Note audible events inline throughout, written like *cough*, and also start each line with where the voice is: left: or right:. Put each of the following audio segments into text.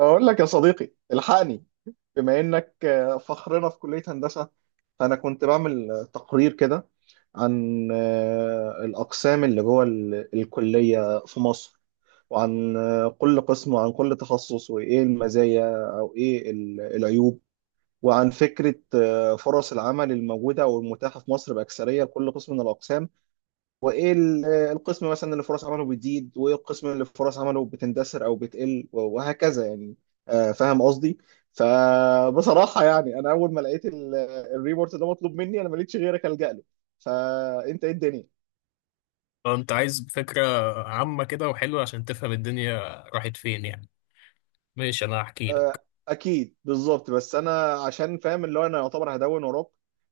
right: أقول لك يا صديقي الحقني. بما إنك فخرنا في كلية هندسة، فأنا كنت بعمل تقرير كده عن الأقسام اللي جوه الكلية في مصر، وعن كل قسم وعن كل تخصص وإيه المزايا أو إيه العيوب، وعن فكرة فرص العمل الموجودة أو المتاحة في مصر بأكثرية لكل قسم من الأقسام، وايه القسم مثلا اللي فرص عمله بتزيد وايه القسم اللي فرص عمله بتندثر او بتقل وهكذا يعني. فاهم قصدي؟ فبصراحة يعني انا اول ما لقيت الريبورت ده مطلوب مني، انا ما لقيتش غيرك الجأ له، فانت ايه الدنيا؟
left: اه، انت عايز فكرة عامة كده وحلوة عشان تفهم الدنيا راحت فين، يعني. ماشي، انا هحكي لك.
right: اكيد بالظبط، بس انا عشان فاهم اللي هو انا يعتبر هدون وراك،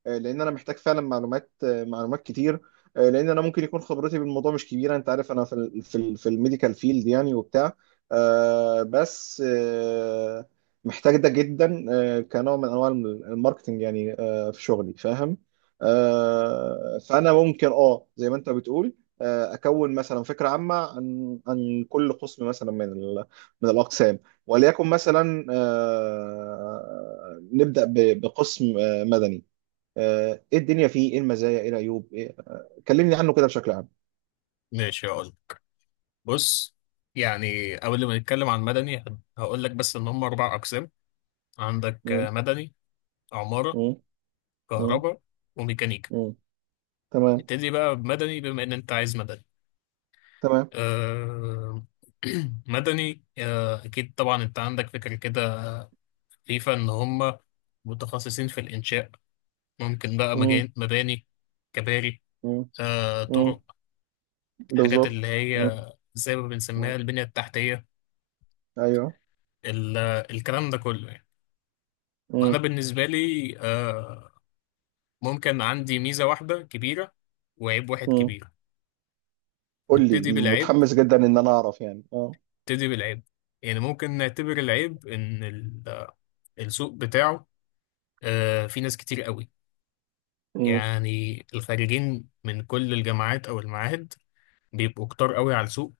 right: لان انا محتاج فعلا معلومات، معلومات كتير، لان انا ممكن يكون خبرتي بالموضوع مش كبيره، انت عارف انا في الميديكال فيلد يعني وبتاع، بس محتاج ده جدا، كنوع من انواع الماركتنج يعني، في شغلي فاهم. فانا ممكن زي ما انت بتقول، اكون مثلا فكره عامه عن كل قسم مثلا من الاقسام. وليكن مثلا نبدأ بقسم مدني. ايه الدنيا فيه، ايه المزايا، ايه العيوب، إيه؟ كلمني عنه كده بشكل عام.
left: ماشي، هقول. بص، يعني قبل ما نتكلم عن مدني هقول لك بس ان هم 4 اقسام. عندك
right: مم.
left: مدني، عمارة،
right: مم. مم.
left: كهرباء وميكانيكا.
right: مم. تمام.
left: نبتدي بقى بمدني بما ان انت عايز مدني.
right: تمام.
left: أه... *clears throat* مدني، اكيد طبعا انت عندك فكرة كده خفيفة ان هم متخصصين في الانشاء. ممكن بقى
right: مم.
left: مباني، كباري،
right: مم. مم.
left: طرق، الحاجات
right: بالظبط.
left: اللي هي
right: مم.
left: زي ما بنسميها
right: مم.
left: البنية التحتية.
right: ايوه.
left: ال- الكلام ده كله، يعني. وأنا
right: مم.
left: بالنسبة لي ممكن عندي ميزة واحدة كبيرة وعيب واحد
right: مم.
left: كبير.
right: قول لي،
left: نبتدي بالعيب
right: متحمس جدا ان انا اعرف يعني.
left: نبتدي بالعيب. يعني ممكن نعتبر العيب إن السوق بتاعه، في ناس كتير قوي.
right: اه،
left: يعني الخارجين من كل الجامعات أو المعاهد بيبقوا كتار قوي على السوق،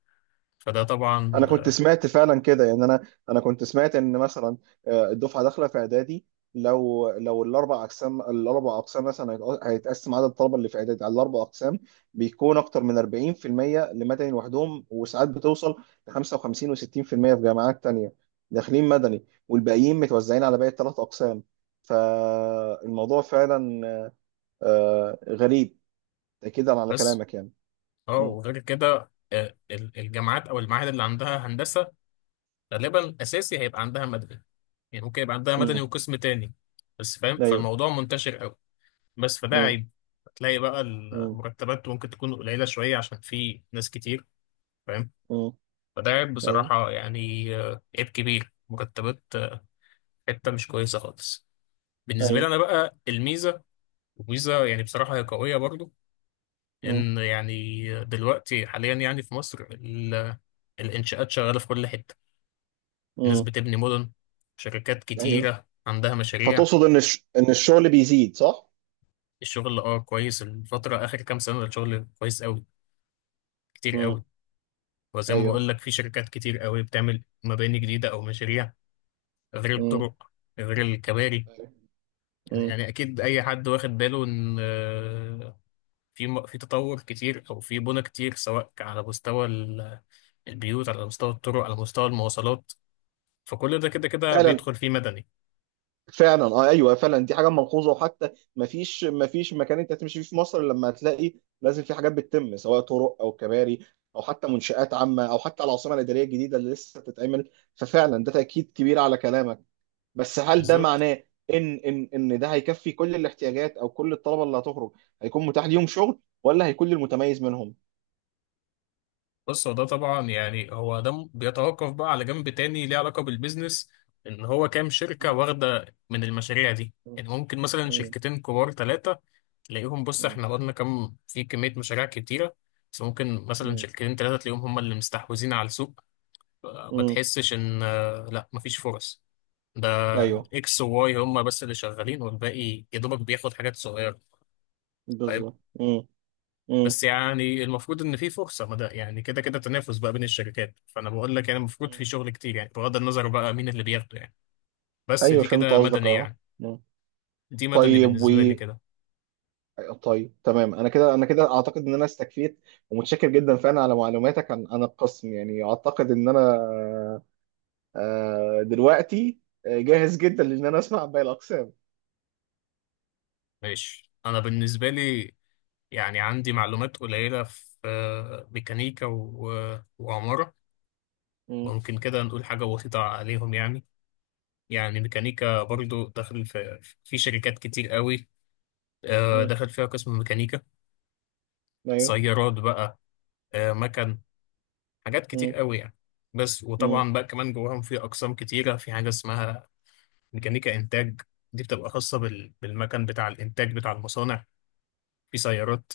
left: فده طبعا
right: انا كنت
left: آه،
right: سمعت فعلا كده يعني، انا كنت سمعت ان مثلا الدفعه داخله في اعدادي، لو الاربع اقسام الاربع اقسام مثلا هيتقسم عدد الطلبه اللي في اعدادي على الاربع اقسام، بيكون اكتر من 40% لمدني لوحدهم، وساعات بتوصل ل 55 و60% في جامعات تانية، داخلين مدني والباقيين متوزعين على باقي الثلاث اقسام. فالموضوع فعلا غريب، اكيد على
left: بس
right: كلامك يعني.
left: اه
right: امم.
left: وغير كده الجامعات أو المعاهد اللي عندها هندسة غالبا اساسي هيبقى عندها مدني. يعني ممكن يبقى عندها مدني
right: امم.
left: وقسم تاني، بس فاهم،
right: ايوه.
left: فالموضوع منتشر قوي. بس فده
right: امم.
left: عيب. هتلاقي بقى
right: امم.
left: المرتبات ممكن تكون قليلة شوية عشان في ناس كتير، فاهم، فده عيب
right: ايوه.
left: بصراحة، يعني عيب كبير مرتبات، حتة مش كويسة خالص. بالنسبة لي
right: ايوه.
left: أنا بقى الميزة، وميزة يعني بصراحة هي قوية برضو.
right: مم.
left: إن يعني دلوقتي حاليا يعني في مصر الإنشاءات شغالة في كل حتة. الناس
right: مم.
left: بتبني مدن، شركات
right: ايوه.
left: كتيرة عندها مشاريع.
right: فتقصد ان ان الشغل بيزيد، صح؟
left: الشغل كويس. الفترة آخر كام سنة الشغل كويس أوي، كتير
right: مم.
left: أوي. وزي ما
right: ايوه.
left: بقول لك في شركات كتير أوي بتعمل مباني جديدة أو مشاريع، غير
right: مم.
left: الطرق، غير الكباري.
right: أيوة. مم.
left: يعني أكيد أي حد واخد باله إن في في تطور كتير أو في بنى كتير، سواء على مستوى البيوت، على مستوى الطرق، على مستوى المواصلات. فكل ده كده كده
right: فعلا،
left: بيدخل فيه مدني.
right: فعلا، اه، ايوه، فعلا دي حاجه ملحوظه، وحتى ما فيش، ما فيش مكان انت تمشي فيه في مصر إلا لما هتلاقي لازم في حاجات بتتم، سواء طرق او كباري او حتى منشآت عامه او حتى العاصمه الاداريه الجديده اللي لسه بتتعمل، ففعلا ده تاكيد كبير على كلامك. بس هل ده
left: بالظبط.
right: معناه ان ده هيكفي كل الاحتياجات او كل الطلبه اللي هتخرج، هيكون متاح ليهم شغل ولا هيكون للمتميز منهم؟
left: بص، هو ده طبعا يعني هو ده بيتوقف بقى على جنب تاني ليه علاقة بالبيزنس. ان هو كام شركة واخدة من المشاريع دي، يعني ممكن مثلا
right: مم.
left: شركتين كبار ثلاثة، تلاقيهم. بص
right: مم.
left: احنا واخدنا كام في كمية مشاريع كتيرة. بس ممكن مثلا
right: مم.
left: شركتين ثلاثة تلاقيهم هم اللي مستحوذين على السوق. ما
right: مم.
left: تحسش ان لا مفيش فرص. ده
right: ايوه،
left: اكس وواي هم بس اللي شغالين، والباقي يا دوبك بياخد حاجات صغيرة.
right: بالظبط. مم. مم.
left: بس يعني المفروض ان في فرصه ما، ده يعني كده كده تنافس بقى بين الشركات. فانا بقول لك يعني المفروض في
right: مم.
left: شغل كتير، يعني بغض النظر بقى مين اللي بياخده، يعني. بس
right: ايوه
left: دي
right: فهمت
left: كده
right: قصدك،
left: مدني،
right: اه.
left: يعني.
right: مم.
left: دي مدني
right: طيب و
left: بالنسبه لي كده.
right: طيب تمام، انا كده، انا كده اعتقد ان انا استكفيت، ومتشكر جدا فعلا على معلوماتك عن القسم يعني، اعتقد ان انا دلوقتي جاهز جدا لان انا اسمع باقي الاقسام.
left: ماشي، انا بالنسبه لي يعني عندي معلومات قليله في ميكانيكا وعماره.
right: مم.
left: ممكن كده نقول حاجه بسيطه عليهم، يعني. يعني ميكانيكا
right: مم.
left: برضو داخل في شركات كتير قوي.
right: مم.
left: دخل فيها قسم ميكانيكا.
right: ايوه.
left: سيارات بقى، مكن، حاجات كتير
right: مم.
left: قوي، يعني. بس
right: مم.
left: وطبعا بقى كمان جواهم في اقسام كتيره. في حاجه اسمها ميكانيكا انتاج. دي بتبقى خاصه بالمكن بتاع الانتاج بتاع المصانع. في سيارات،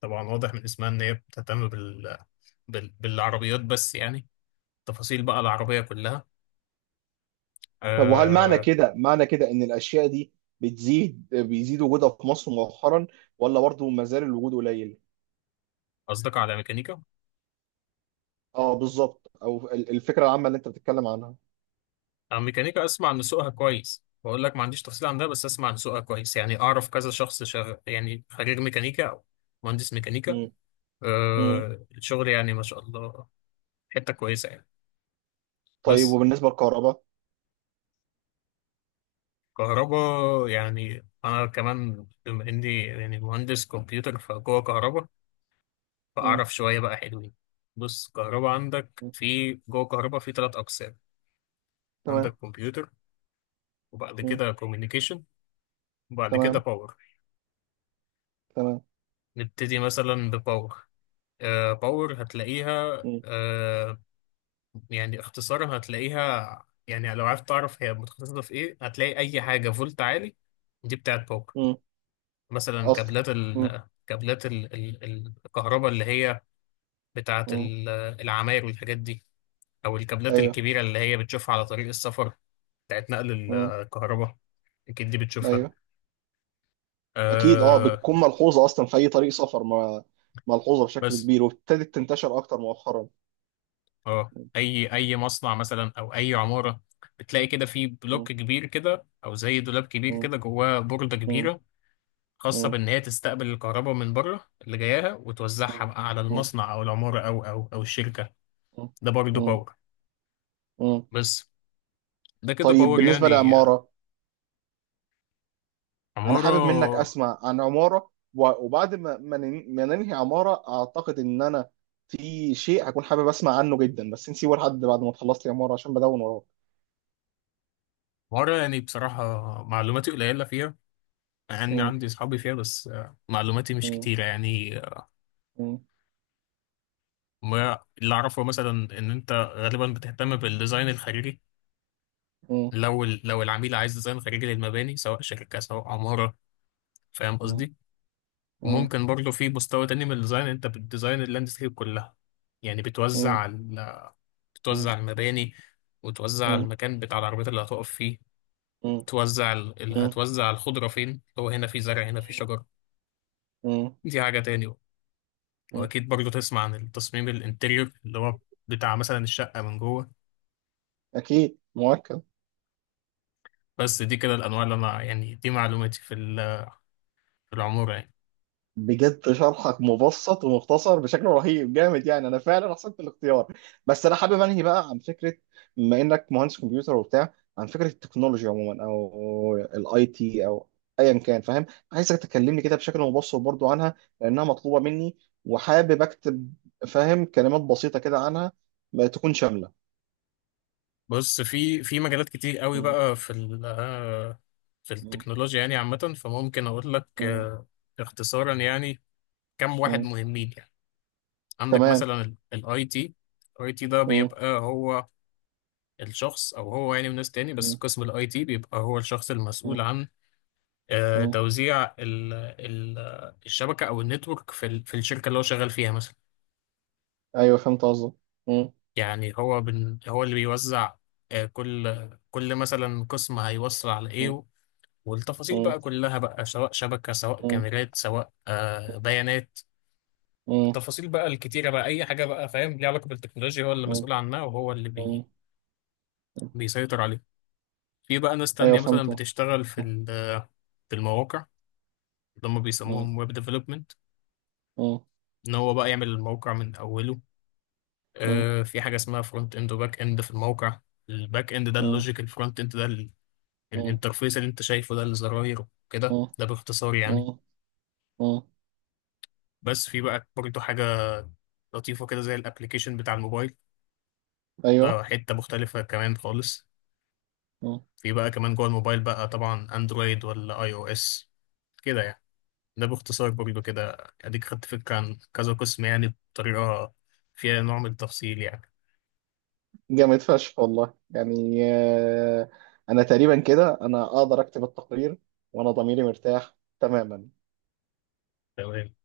left: طبعا واضح من اسمها ان هي بتهتم بالعربيات بس، يعني تفاصيل بقى العربيه كلها
right: طب وهل معنى
left: آه،
right: كده، معنى كده ان الاشياء دي بتزيد، بيزيد وجودها في مصر مؤخرا، ولا برضه ما زال الوجود قليل؟
left: قصدك على ميكانيكا.
right: اه بالظبط، او الفكره العامه اللي انت بتتكلم عنها.
left: انا ميكانيكا اسمع ان سوقها كويس. بقول لك ما عنديش تفصيل عن ده، بس اسمع ان سوقها كويس. يعني اعرف كذا شخص يعني خريج ميكانيكا او مهندس ميكانيكا.
right: مم. مم.
left: الشغل يعني ما شاء الله، حته كويسه يعني.
right: طيب
left: بس
right: وبالنسبه للكهرباء.
left: كهرباء يعني أنا كمان بما إني يعني مهندس كمبيوتر فجوه كهرباء،
right: مم.
left: فأعرف شوية بقى حلوين. بص، كهرباء عندك
right: مم.
left: في جوه كهرباء في 3 أقسام. عندك
right: تمام.
left: كمبيوتر، وبعد
right: مم.
left: كده كوميونيكيشن، وبعد كده
right: تمام.
left: باور.
right: تمام.
left: نبتدي مثلا بباور. باور هتلاقيها
right: مم.
left: آه يعني اختصارا هتلاقيها، يعني لو عرفت تعرف هي متخصصة في إيه، هتلاقي أي حاجة فولت عالي دي بتاعت باور.
right: مم.
left: مثلا
right: اصل.
left: كابلات
right: مم.
left: ال كابلات ال ال ال- الكهرباء اللي هي بتاعة
right: مم.
left: العماير والحاجات دي، أو الكابلات
right: ايوه.
left: الكبيرة اللي هي بتشوفها على طريق السفر بتاعت نقل
right: مم.
left: الكهرباء، أكيد دي بتشوفها
right: ايوه. اكيد، اه،
left: آه
right: بتكون ملحوظه اصلا في اي طريق سفر، ما ملحوظه بشكل
left: بس
right: كبير، وابتدت تنتشر اكتر مؤخرا.
left: اه
right: مم.
left: أي مصنع مثلا أو أي عمارة بتلاقي كده في بلوك
right: مم.
left: كبير كده أو زي دولاب كبير
right: مم.
left: كده جواه بوردة كبيرة، خاصة
right: مم.
left: بإن هي تستقبل الكهرباء من بره اللي جاياها وتوزعها
right: مم.
left: بقى على
right: مم.
left: المصنع أو العمارة أو الشركة. ده برضه
right: مم.
left: باور.
right: مم.
left: بس ده كده
right: طيب
left: باور،
right: بالنسبه
left: يعني.
right: للعماره، انا حابب منك
left: عمارة
right: اسمع عن عماره، وبعد ما ننهي عماره اعتقد ان انا في شيء هكون حابب اسمع عنه جدا، بس نسيبه لحد بعد ما تخلص لي عماره عشان بدون وراك.
left: عمارة. يعني بصراحة معلوماتي قليلة فيها. يعني
right: م-.
left: عندي أصحابي فيها، بس معلوماتي مش
right: م-.
left: كتيرة يعني.
right: م-.
left: ما اللي أعرفه مثلا إن أنت غالبا بتهتم بالديزاين الخارجي.
right: م-.
left: لو العميل عايز ديزاين خارجي للمباني سواء شركة سواء عمارة، فاهم
right: م-.
left: قصدي.
right: م-.
left: وممكن برضه في مستوى تاني من الديزاين أنت بتديزاين اللاندسكيب كلها. يعني
right: م-.
left: بتوزع ال-
right: م-. م-.
left: بتوزع المباني، وتوزع
right: م-.
left: المكان بتاع العربيات اللي هتقف فيه. توزع ال... ال-
right: م-.
left: هتوزع الخضرة فين، اللي هو هنا في زرع هنا في شجر،
right: م-.
left: دي حاجة تاني بقى.
right: م-.
left: وأكيد برضو تسمع عن التصميم الانتريور اللي هو بتاع مثلا الشقة من جوه.
right: اكيد مؤكد.
left: بس دي كده الأنواع اللي أنا يعني دي معلوماتي في العمارة، يعني.
right: بجد شرحك مبسط ومختصر بشكل رهيب جامد يعني، انا فعلا احسنت الاختيار. بس انا حابب انهي بقى عن فكره، بما انك مهندس كمبيوتر وبتاع، عن فكره التكنولوجيا عموما او الاي تي او ايا كان فاهم، عايزك تكلمني كده بشكل مبسط برضو عنها لانها مطلوبه مني، وحابب اكتب، فاهم، كلمات بسيطه كده عنها ما تكون شامله.
left: بص في مجالات كتير قوي
right: م-.
left: بقى في ال... آه، في
right: م-.
left: التكنولوجيا يعني عامة، فممكن أقول لك
right: م-.
left: اختصارا يعني. كم واحد
right: م.
left: مهمين يعني. عندك
right: تمام.
left: مثلا الاي تي. الاي تي ده
right: م-.
left: بيبقى هو الشخص او هو يعني وناس تاني، بس
right: م-.
left: قسم الاي تي بيبقى هو الشخص
right: م-.
left: المسؤول عن
right: م.
left: توزيع ال الشبكه او النتورك في الشركه اللي هو شغال فيها مثلا.
right: ايوه فهمت قصدك. م-.
left: يعني هو هو اللي بيوزع، كل مثلا قسم هيوصل على
right: م-.
left: ايه، والتفاصيل بقى كلها بقى، سواء شبكه سواء
right: م-.
left: كاميرات سواء بيانات.
right: م-.
left: التفاصيل بقى الكتيره بقى اي حاجه بقى فاهم ليها علاقه بالتكنولوجيا هو اللي
right: مم.
left: مسؤول عنها، وهو اللي
right: مم.
left: بي
right: مم.
left: بيسيطر عليها. في بقى ناس
right: ايوه
left: تانية مثلا
right: فهمت.
left: بتشتغل في
right: مم.
left: ال- في المواقع، اللي هم
right: مم.
left: بيسموهم ويب ديفلوبمنت.
right: مم.
left: ان هو بقى يعمل الموقع من اوله.
right: مم.
left: في حاجه اسمها فرونت اند وباك اند في الموقع. الباك اند ده
right: مم.
left: اللوجيك، الفرونت اند ده
right: مم.
left: الانترفيس اللي انت شايفه، ده الزراير كده. ده باختصار، يعني.
right: مم. مم.
left: بس في بقى برضه حاجه لطيفه كده زي الابلكيشن بتاع الموبايل، ده
right: ايوه.
left: حته مختلفه كمان خالص.
right: مم.
left: في بقى كمان جوه الموبايل بقى طبعا اندرويد ولا اي او اس كده يعني. ده باختصار برضه كده اديك خدت فكره عن كذا قسم، يعني بطريقه فيها نوع من التفصيل، يعني.
right: جامد فشخ والله يعني، انا تقريبا كده انا اقدر اكتب التقرير، وانا ضميري مرتاح تماما.
left: تمام.